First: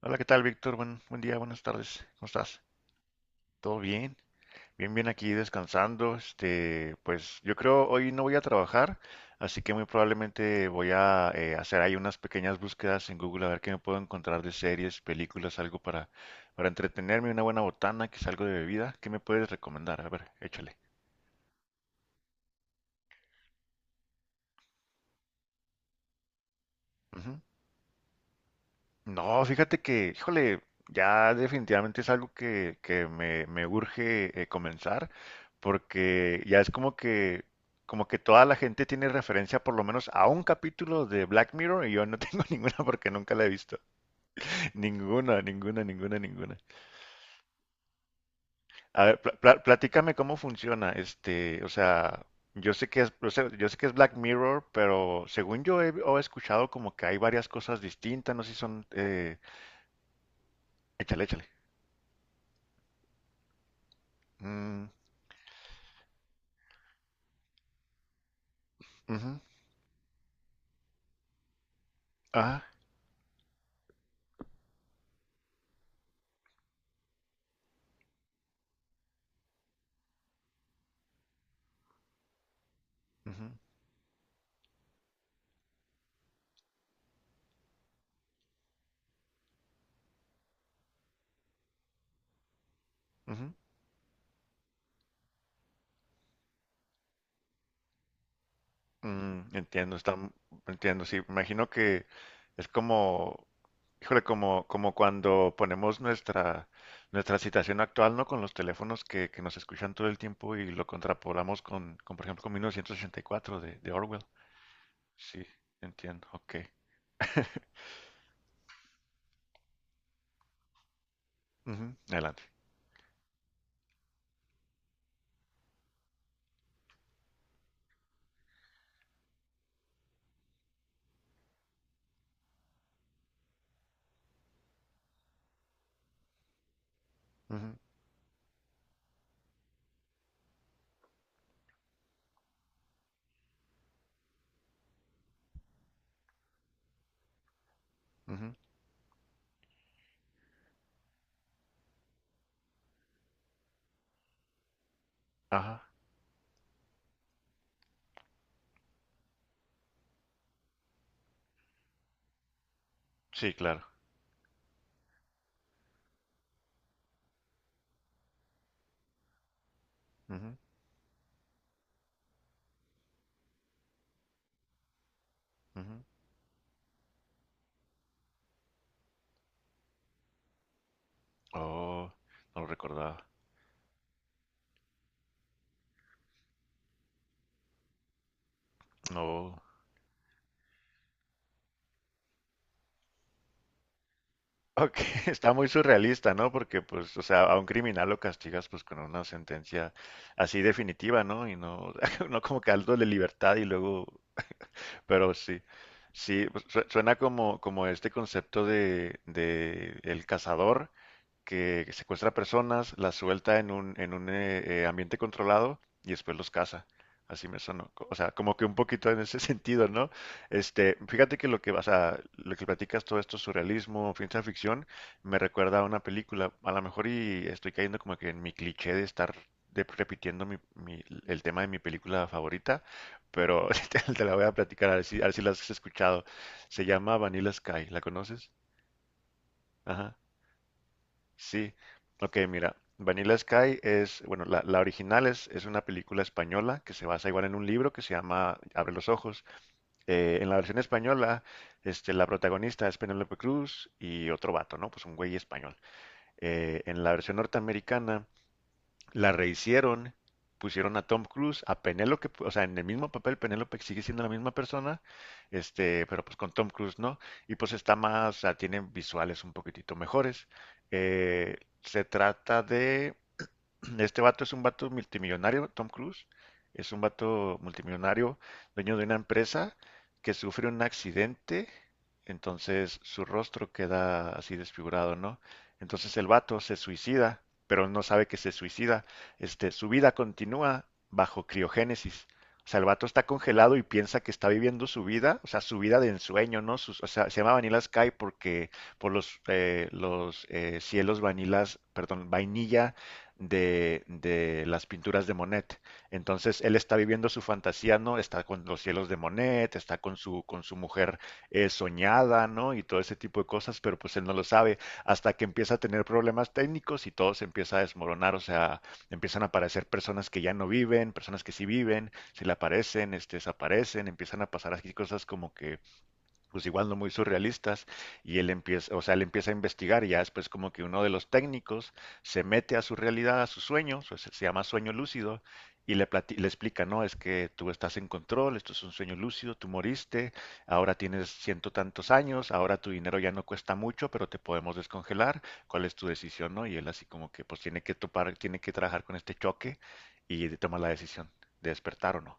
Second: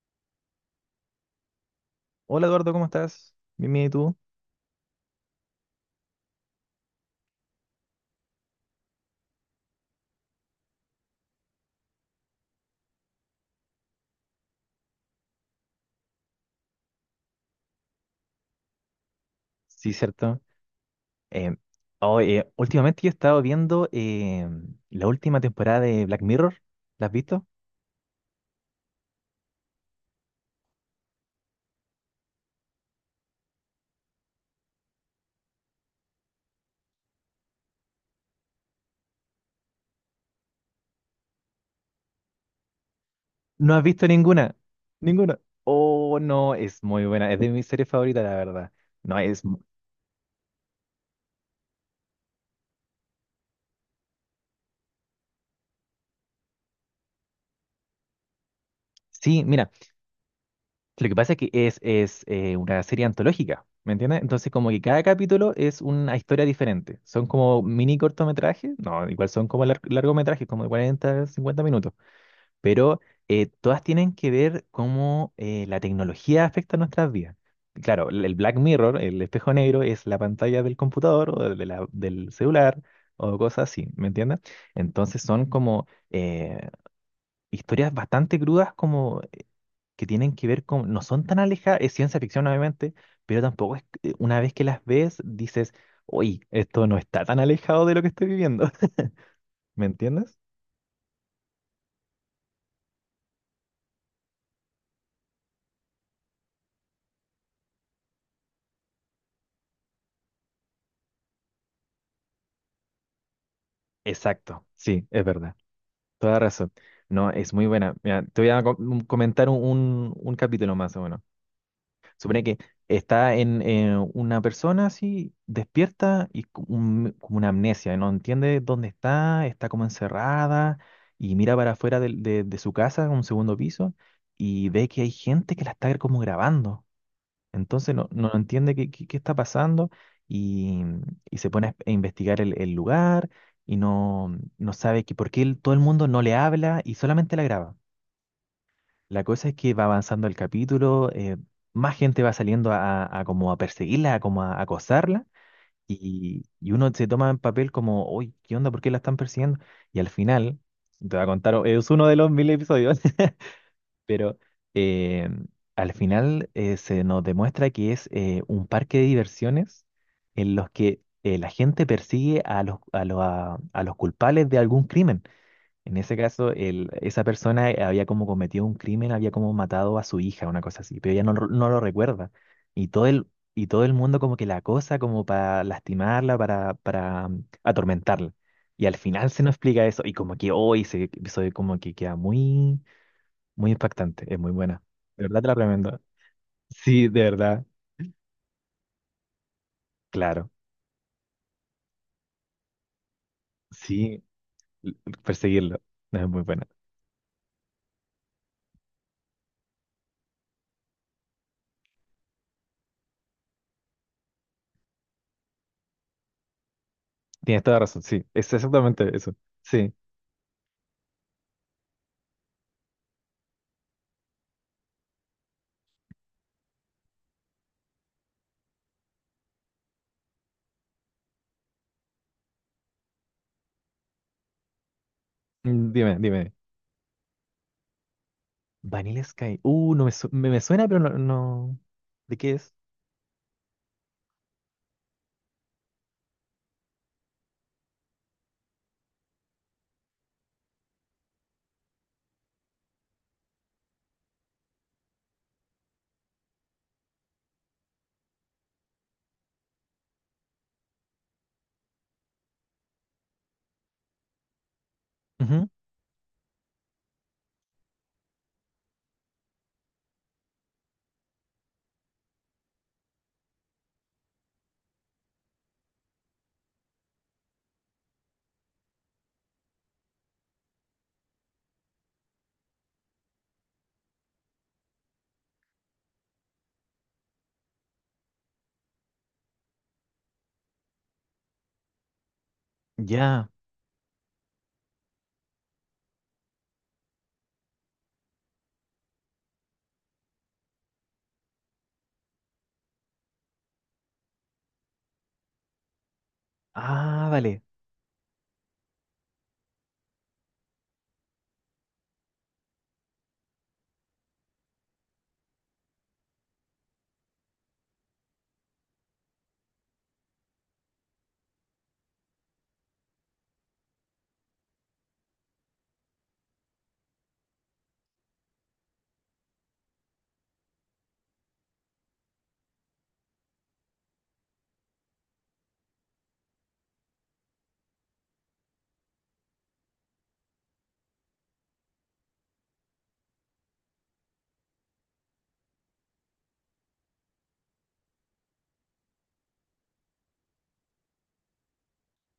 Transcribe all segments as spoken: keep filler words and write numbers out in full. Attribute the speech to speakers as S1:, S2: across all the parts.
S1: Hola, ¿qué tal, Víctor? Buen, buen día, buenas tardes. ¿Cómo
S2: Hola
S1: estás?
S2: Eduardo, ¿cómo estás? Bien,
S1: ¿Todo
S2: ¿y tú?
S1: bien? Bien, bien aquí descansando. Este, pues yo creo hoy no voy a trabajar, así que muy probablemente voy a eh, hacer ahí unas pequeñas búsquedas en Google a ver qué me puedo encontrar de series, películas, algo para, para entretenerme, una buena botana, que es algo de bebida. ¿Qué me puedes
S2: Sí,
S1: recomendar? A ver,
S2: cierto.
S1: échale.
S2: Em, oh, eh, últimamente yo he estado viendo em, la última temporada de Black Mirror. ¿La has visto?
S1: No, fíjate que, híjole, ya definitivamente es algo que, que me, me urge eh, comenzar, porque ya es como que, como que toda la gente tiene referencia por lo menos a un capítulo de Black Mirror y yo no tengo ninguna porque nunca la he
S2: No
S1: visto.
S2: has visto ninguna. Ninguna.
S1: Ninguna, ninguna, ninguna,
S2: Oh, no,
S1: ninguna.
S2: es muy buena. Es de mis series favoritas, la verdad.
S1: A ver,
S2: No,
S1: pla-
S2: es...
S1: pla-
S2: mu-
S1: platícame cómo funciona, este, o sea, yo sé que es, o sea, yo sé que es Black Mirror, pero según yo he, o he escuchado como que hay varias cosas distintas, no sé si son, eh,
S2: Sí, mira, lo que
S1: échale,
S2: pasa es
S1: échale.
S2: que es, es eh, una serie antológica, ¿me entiendes? Entonces como que
S1: Mm,
S2: cada capítulo es una historia diferente. Son como mini cortometrajes. No, igual
S1: ujú.
S2: son como lar- largometrajes, como de cuarenta, cincuenta minutos.
S1: Ah,
S2: Pero eh, todas tienen que ver cómo eh, la tecnología afecta nuestras vidas. Claro, el el Black Mirror, el espejo negro, es la pantalla del computador o de la- del celular o
S1: ujú,
S2: cosas así, ¿me entiendes? Entonces son como eh, historias bastante crudas como que tienen que ver con, no son tan alejadas, es ciencia ficción obviamente, pero
S1: ujú.
S2: tampoco es, que- una vez que las ves dices, uy, esto no está tan alejado de lo que estoy viviendo,
S1: Mm,
S2: ¿me
S1: entiendo, está,
S2: entiendes?
S1: entiendo, sí, imagino que es como, híjole, como, como cuando ponemos nuestra, nuestra situación actual, ¿no? Con los teléfonos que, que nos escuchan todo el tiempo y lo contrapolamos con, con, por ejemplo, con mil novecientos ochenta y cuatro de, de Orwell.
S2: Exacto, sí, es
S1: Sí,
S2: verdad.
S1: entiendo,
S2: Toda
S1: ok.
S2: razón. No, es muy buena. Mira, te voy a co- un- comentar un, un- un capítulo más o menos.
S1: Ujú, adelante.
S2: Supone que está en eh, una persona así, despierta y co- un- como una amnesia, no entiende dónde está, está como encerrada y mira para afuera del- de, de su casa, en un segundo piso, y ve que hay gente que la está como grabando.
S1: Ujú,
S2: Entonces no, no entiende qué, qué- qué está pasando y, y se pone a a investigar el, el lugar y no, no sabe que por qué el- todo el mundo no le habla y solamente la graba.
S1: ujú.
S2: La cosa es que va avanzando el capítulo, eh, más gente va saliendo a, a como a perseguirla, a como a acosarla
S1: Ajá,
S2: y, y uno se toma en papel como, uy, ¿qué onda? ¿Por qué la están persiguiendo? Y al final, te voy a contar, es uno de los mil episodios.
S1: sí, claro.
S2: Pero eh, al final eh, se nos demuestra que es eh, un parque de diversiones
S1: Ujú,
S2: en los que eh, la gente persigue a los, a los, a- a los culpables de algún crimen. En
S1: ujú.
S2: ese caso, el- esa persona eh, había como cometido un crimen, había como matado a su hija, una cosa así, pero ella no, lo- no lo
S1: Oh,
S2: recuerda.
S1: no lo
S2: Y todo
S1: recordaba.
S2: el, y todo el mundo como que la acosa como para lastimarla, para, para mm, atormentarla. Y al final se nos
S1: No.
S2: explica eso, y como que hoy se, se- como que queda muy, muy impactante, es muy buena.
S1: Ok,
S2: De verdad te
S1: está
S2: la
S1: muy
S2: recomiendo.
S1: surrealista, ¿no? Porque,
S2: Sí,
S1: pues, o
S2: de
S1: sea, a un
S2: verdad,
S1: criminal lo castigas, pues, con una sentencia
S2: claro.
S1: así definitiva, ¿no? Y no, no como que algo de libertad y luego,
S2: Sí, l-
S1: pero sí,
S2: perseguirlo. No es muy
S1: sí, pues,
S2: buena.
S1: su- suena como, como este concepto de, de el cazador, que secuestra personas, las suelta en un, en un eh, eh, ambiente controlado y después los caza. Así me
S2: Tienes toda la
S1: sonó.
S2: razón,
S1: Co- O
S2: sí.
S1: sea,
S2: Es
S1: como que un poquito
S2: exactamente
S1: en
S2: eso.
S1: ese sentido,
S2: Sí.
S1: ¿no? Este, fíjate que lo que, vas a lo que platicas todo esto, surrealismo, ciencia ficción, me recuerda a una película. A lo mejor y estoy cayendo como que en mi cliché de estar de- repitiendo mi- mi- el tema de mi película favorita, pero te, te la voy a platicar, a ver si, a ver si la has
S2: Mm, Dime,
S1: escuchado.
S2: dime.
S1: Se llama Vanilla Sky, ¿la conoces?
S2: Vanilla Sky. Uh, no me,
S1: Ajá.
S2: su- me, me suena, pero no,
S1: Sí,
S2: no.
S1: ok,
S2: ¿De qué es?
S1: mira, Vanilla Sky es, bueno, la, la original es, es una película española que se basa igual en un libro que se llama Abre los Ojos. Eh, en la versión española, este, la protagonista es Penélope Cruz y otro vato, ¿no? Pues un güey español. Eh, en la versión norteamericana la rehicieron, pusieron a Tom Cruise, a Penélope, o sea, en el mismo papel Penélope sigue siendo la misma persona,
S2: Ujú.
S1: este, pero pues con Tom Cruise, ¿no? Y pues está más, o sea, tiene visuales un poquitito mejores. Eh, se trata de este vato es un vato multimillonario, Tom Cruise. Es un vato multimillonario, dueño de una empresa que sufre un accidente, entonces su rostro queda así desfigurado, ¿no? Entonces el vato se suicida, pero no sabe que se suicida. Este, su vida continúa bajo criogénesis. O sea, el vato está
S2: Ya.
S1: congelado y piensa que está viviendo su vida, o sea, su vida de ensueño, ¿no? Sus- o sea, se llama Vanilla Sky porque por los, eh, los eh, cielos vanilas, perdón, vainilla de, de las pinturas de Monet. Entonces él está viviendo
S2: Ah,
S1: su
S2: vale.
S1: fantasía, ¿no? Está con los cielos de Monet, está con su, con su mujer eh, soñada, ¿no? Y todo ese tipo de cosas, pero pues él no lo sabe hasta que empieza a tener problemas técnicos y todo se empieza a desmoronar, o sea, empiezan a aparecer personas que ya no viven, personas que sí viven, se le aparecen, este, desaparecen, empiezan a pasar así cosas como que pues igual no muy surrealistas, y él empieza, o sea, él empieza a investigar, y ya después como que uno de los técnicos se mete a su realidad, a su sueño, o sea, se llama sueño lúcido, y le, plati- le explica, no, es que tú estás en control, esto es un sueño lúcido, tú moriste, ahora tienes ciento tantos años, ahora tu dinero ya no cuesta mucho, pero te podemos descongelar, ¿cuál es tu decisión, no? Y él así como que pues tiene que topar, tiene que trabajar con este choque y toma la decisión de despertar o no.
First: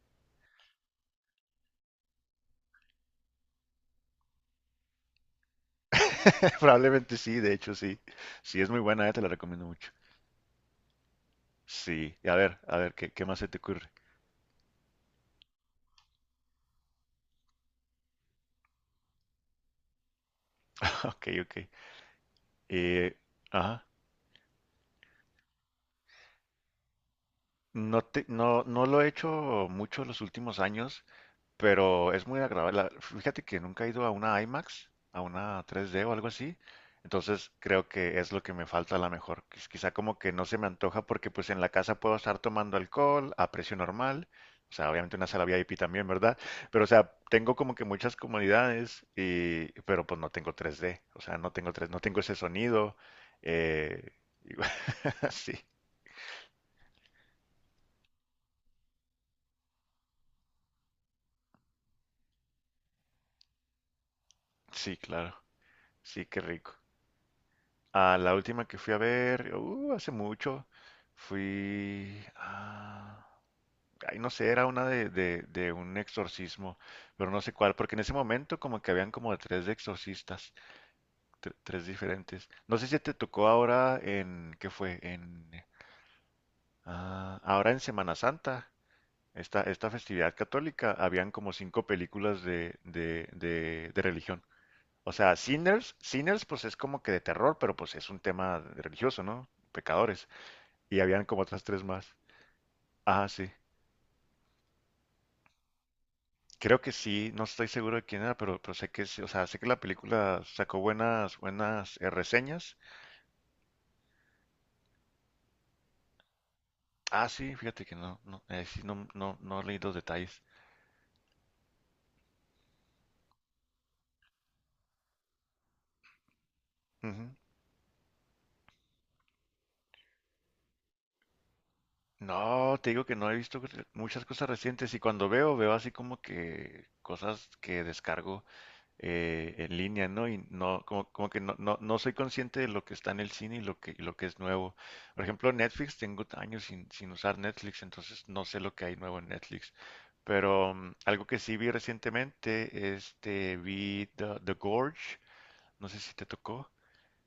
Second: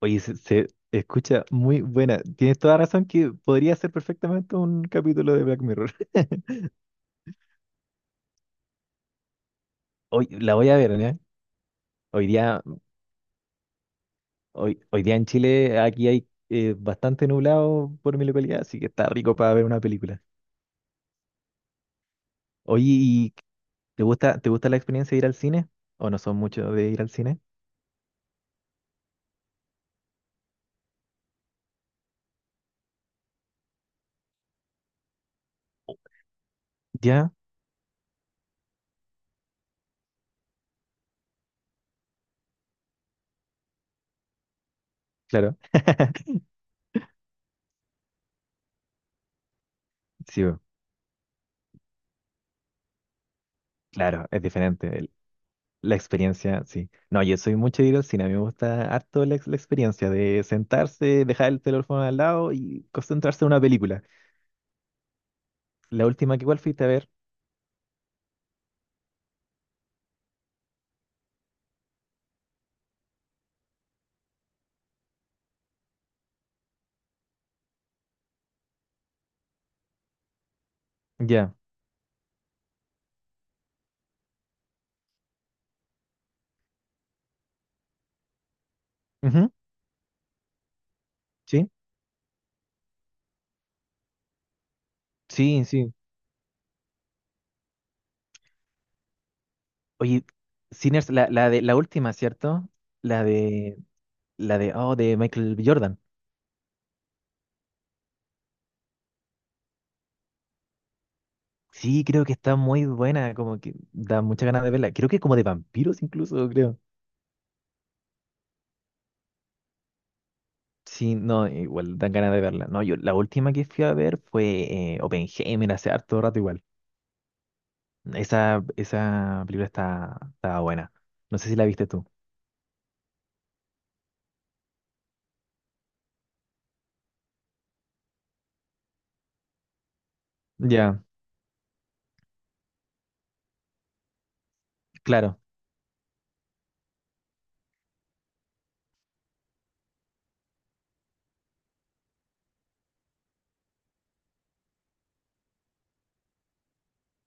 S2: Oye, se, se escucha muy buena. Tienes toda razón que podría ser perfectamente un capítulo de Black Mirror.
S1: Probablemente sí, de hecho sí. Sí, es muy buena, eh, te la recomiendo mucho.
S2: Hoy la voy a ver, ¿eh?
S1: Sí,
S2: Hoy
S1: a ver,
S2: día
S1: a ver, ¿qué, qué más se te ocurre?
S2: Hoy, hoy día en Chile, aquí hay eh, bastante nublado por mi localidad, así que está rico para ver una película.
S1: Ok, ok.
S2: Oye,
S1: Eh,
S2: ¿y
S1: ajá.
S2: te gusta, te gusta la experiencia de ir al cine? ¿O no son muchos de ir al cine?
S1: No te, no, no lo he hecho mucho los últimos años. Pero es muy agradable. La- Fíjate que nunca he ido a una IMAX, a una tres D o algo así.
S2: Ya,
S1: Entonces creo que es lo que me falta a lo mejor. Quiz- Quizá como que no se me antoja porque pues en la casa puedo estar tomando alcohol a precio normal. O sea, obviamente una sala
S2: claro.
S1: V I P también, ¿verdad? Pero o sea, tengo como que muchas comodidades y pero pues no
S2: Sí,
S1: tengo
S2: bo,
S1: tres D. O sea, no tengo tres no tengo ese sonido. eh,
S2: claro, es
S1: y-
S2: diferente. el-
S1: sí,
S2: La experiencia, sí. No, yo soy mucho de ir al cine. A mí me gusta harto la, ex- la experiencia de sentarse, dejar el teléfono al lado y concentrarse en una película.
S1: sí, claro.
S2: La
S1: Sí,
S2: última
S1: qué
S2: que igual
S1: rico.
S2: fuiste a ver.
S1: Ah, la última que fui a ver, uh, hace mucho, fui... ah, ay, no sé, era una de, de, de un exorcismo, pero no sé cuál, porque en ese momento como que habían como tres exorcistas, tre-
S2: Ya.
S1: tres diferentes. No sé si te tocó ahora en... ¿Qué fue? En... ah, ahora en Semana Santa,
S2: Ujú.
S1: esta, esta festividad católica, habían como
S2: Sí,
S1: cinco películas de, de, de, de religión. O sea,
S2: sí, sí.
S1: Sinners, Sinners pues es como que de terror, pero pues es un tema religioso, ¿no?
S2: Oye,
S1: Pecadores. Y
S2: Sinners,
S1: habían
S2: la,
S1: como
S2: la de
S1: otras
S2: la
S1: tres
S2: última,
S1: más.
S2: ¿cierto? La
S1: Ah, sí.
S2: de la de oh, de Michael B. Jordan.
S1: Creo que sí, no estoy seguro de quién era, pero, pero sé que sí, o sea, sé que la película sacó buenas, buenas
S2: Sí,
S1: eh,
S2: creo que está
S1: reseñas.
S2: muy buena, como que da muchas ganas de verla. Creo que como de vampiros incluso, creo.
S1: Ah, sí, fíjate que no, no, eh, sí, no, no, no leí los detalles.
S2: Sí, no, igual dan ganas de verla. No, yo la última que fui a ver fue eh, Oppenheimer hace harto rato igual.
S1: Ujú.
S2: Esa, esa película está, está buena. No sé si la viste tú.
S1: No, te digo que no he visto muchas cosas recientes y cuando veo, veo así como que cosas que descargo eh, en línea, ¿no? Y no,
S2: Ya,
S1: como, como que no, no, no soy consciente de lo que está en el cine y lo que, y lo que es nuevo. Por
S2: claro.
S1: ejemplo, Netflix, tengo años sin, sin usar Netflix, entonces no sé lo que hay nuevo en Netflix. Pero mm, algo que sí vi recientemente, este, vi The, The Gorge, no sé si te tocó.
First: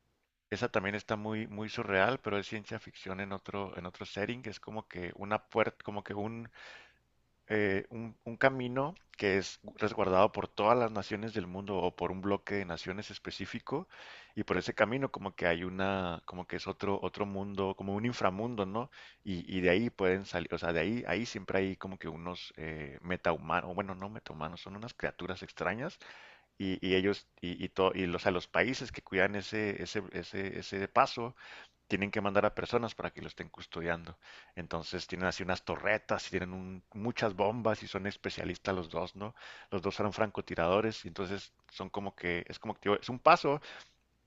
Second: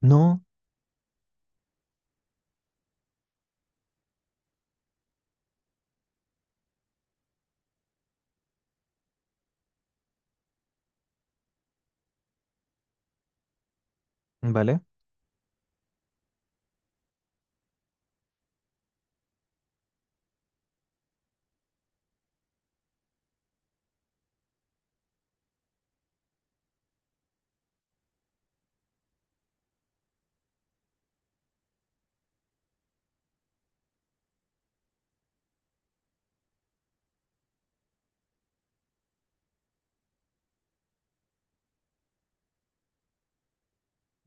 S2: No,
S1: Esa también está muy, muy surreal, pero es ciencia ficción en otro, en otro setting, que es como que una puerta, como que eh, un, un camino que es resguardado por todas las naciones del mundo o por un bloque de naciones específico y por ese
S2: vale.
S1: camino como que hay una, como que es otro, otro mundo, como un inframundo, ¿no? Y, y de ahí pueden salir, o sea, de ahí, ahí siempre hay como que unos eh, metahumanos, bueno, no metahumanos, son unas criaturas extrañas y, y ellos, y, y, to- y los, a los países que cuidan ese, ese, ese, ese paso tienen que mandar a personas para que lo estén custodiando. Entonces tienen así unas torretas y tienen un- muchas bombas y son especialistas los dos, ¿no? Los dos eran francotiradores y entonces son como que, es como que, tío, es un paso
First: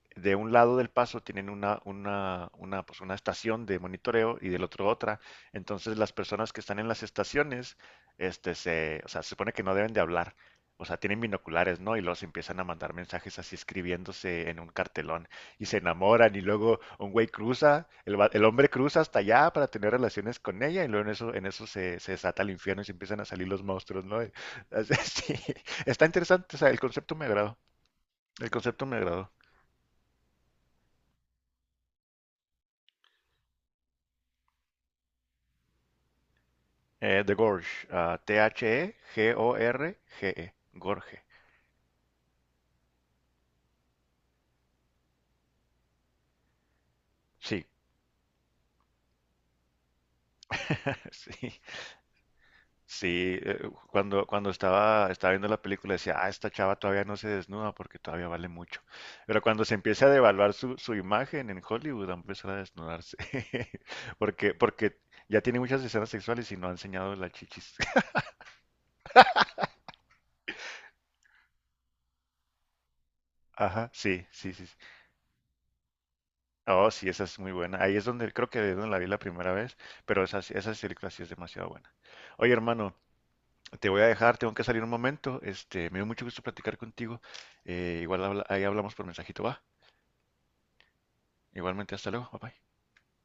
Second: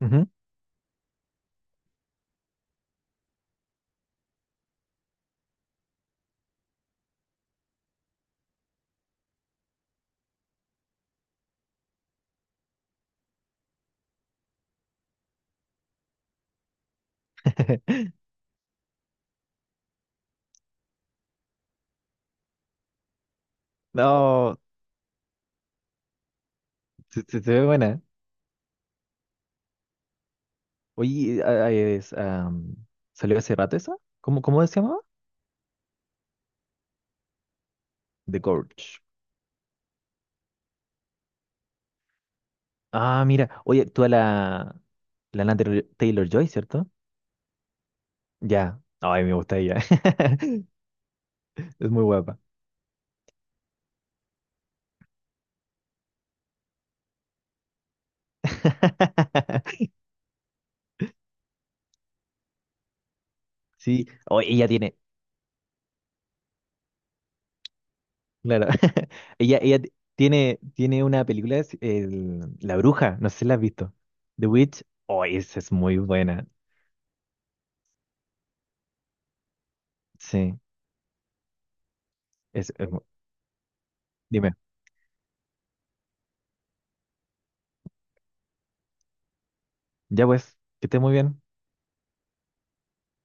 S2: Ujú.
S1: de un lado del paso tienen una, una, una, pues una estación de monitoreo y del otro otra. Entonces las personas que están en las estaciones, este, se, o sea, se supone que no deben de hablar. O sea, tienen binoculares, ¿no? Y los empiezan a mandar mensajes así escribiéndose en un cartelón y se enamoran y luego un güey cruza, el, va- el hombre cruza hasta allá para tener relaciones con ella y luego en eso, en eso se, se desata el infierno y se empiezan a salir los monstruos, ¿no?
S2: No,
S1: Así- sí. Está interesante, o sea, el concepto
S2: se,
S1: me
S2: se- se
S1: agradó,
S2: ve buena.
S1: el concepto me agradó.
S2: Oye, ah, eh, es, am, ¿salió hace rato esa? ¿Cómo, cómo se llamaba?
S1: Eh, The Gorge, ah,
S2: The Gorge.
S1: T H E G O R G E, Gorge.
S2: Ah, mira. Oye, tú la, la Lana Taylor Joy, ¿cierto?
S1: Sí,
S2: Ya. Ay, me gusta ella.
S1: sí,
S2: Es muy guapa.
S1: sí. Eh, cuando, cuando estaba, estaba viendo la película decía, ah, esta chava todavía no se desnuda porque todavía vale mucho. Pero cuando se empiece a devaluar su, su imagen en Hollywood, va a empezar a desnudarse.
S2: Sí. Oh,
S1: Porque,
S2: ella
S1: porque
S2: tiene,
S1: ya tiene muchas escenas sexuales y no ha enseñado las chichis.
S2: claro. Ella, ella t- tiene, tiene una película, es el- La Bruja. No sé si la has
S1: Ajá,
S2: visto.
S1: sí,
S2: The
S1: sí, sí. Sí.
S2: Witch. Oh, esa es muy buena.
S1: Oh, sí, esa es muy buena. Ahí es donde creo que es donde la vi la primera vez, pero esa, sí-
S2: Sí.
S1: esa película sí es demasiado buena. Oye,
S2: Es, es
S1: hermano,
S2: mu-
S1: te voy a dejar, tengo
S2: dime.
S1: que salir un momento. Este, me dio mucho gusto platicar contigo. Eh, igual habla- ahí hablamos por mensajito, va.
S2: Ya pues, que estés muy bien.
S1: Igualmente, hasta luego, bye bye.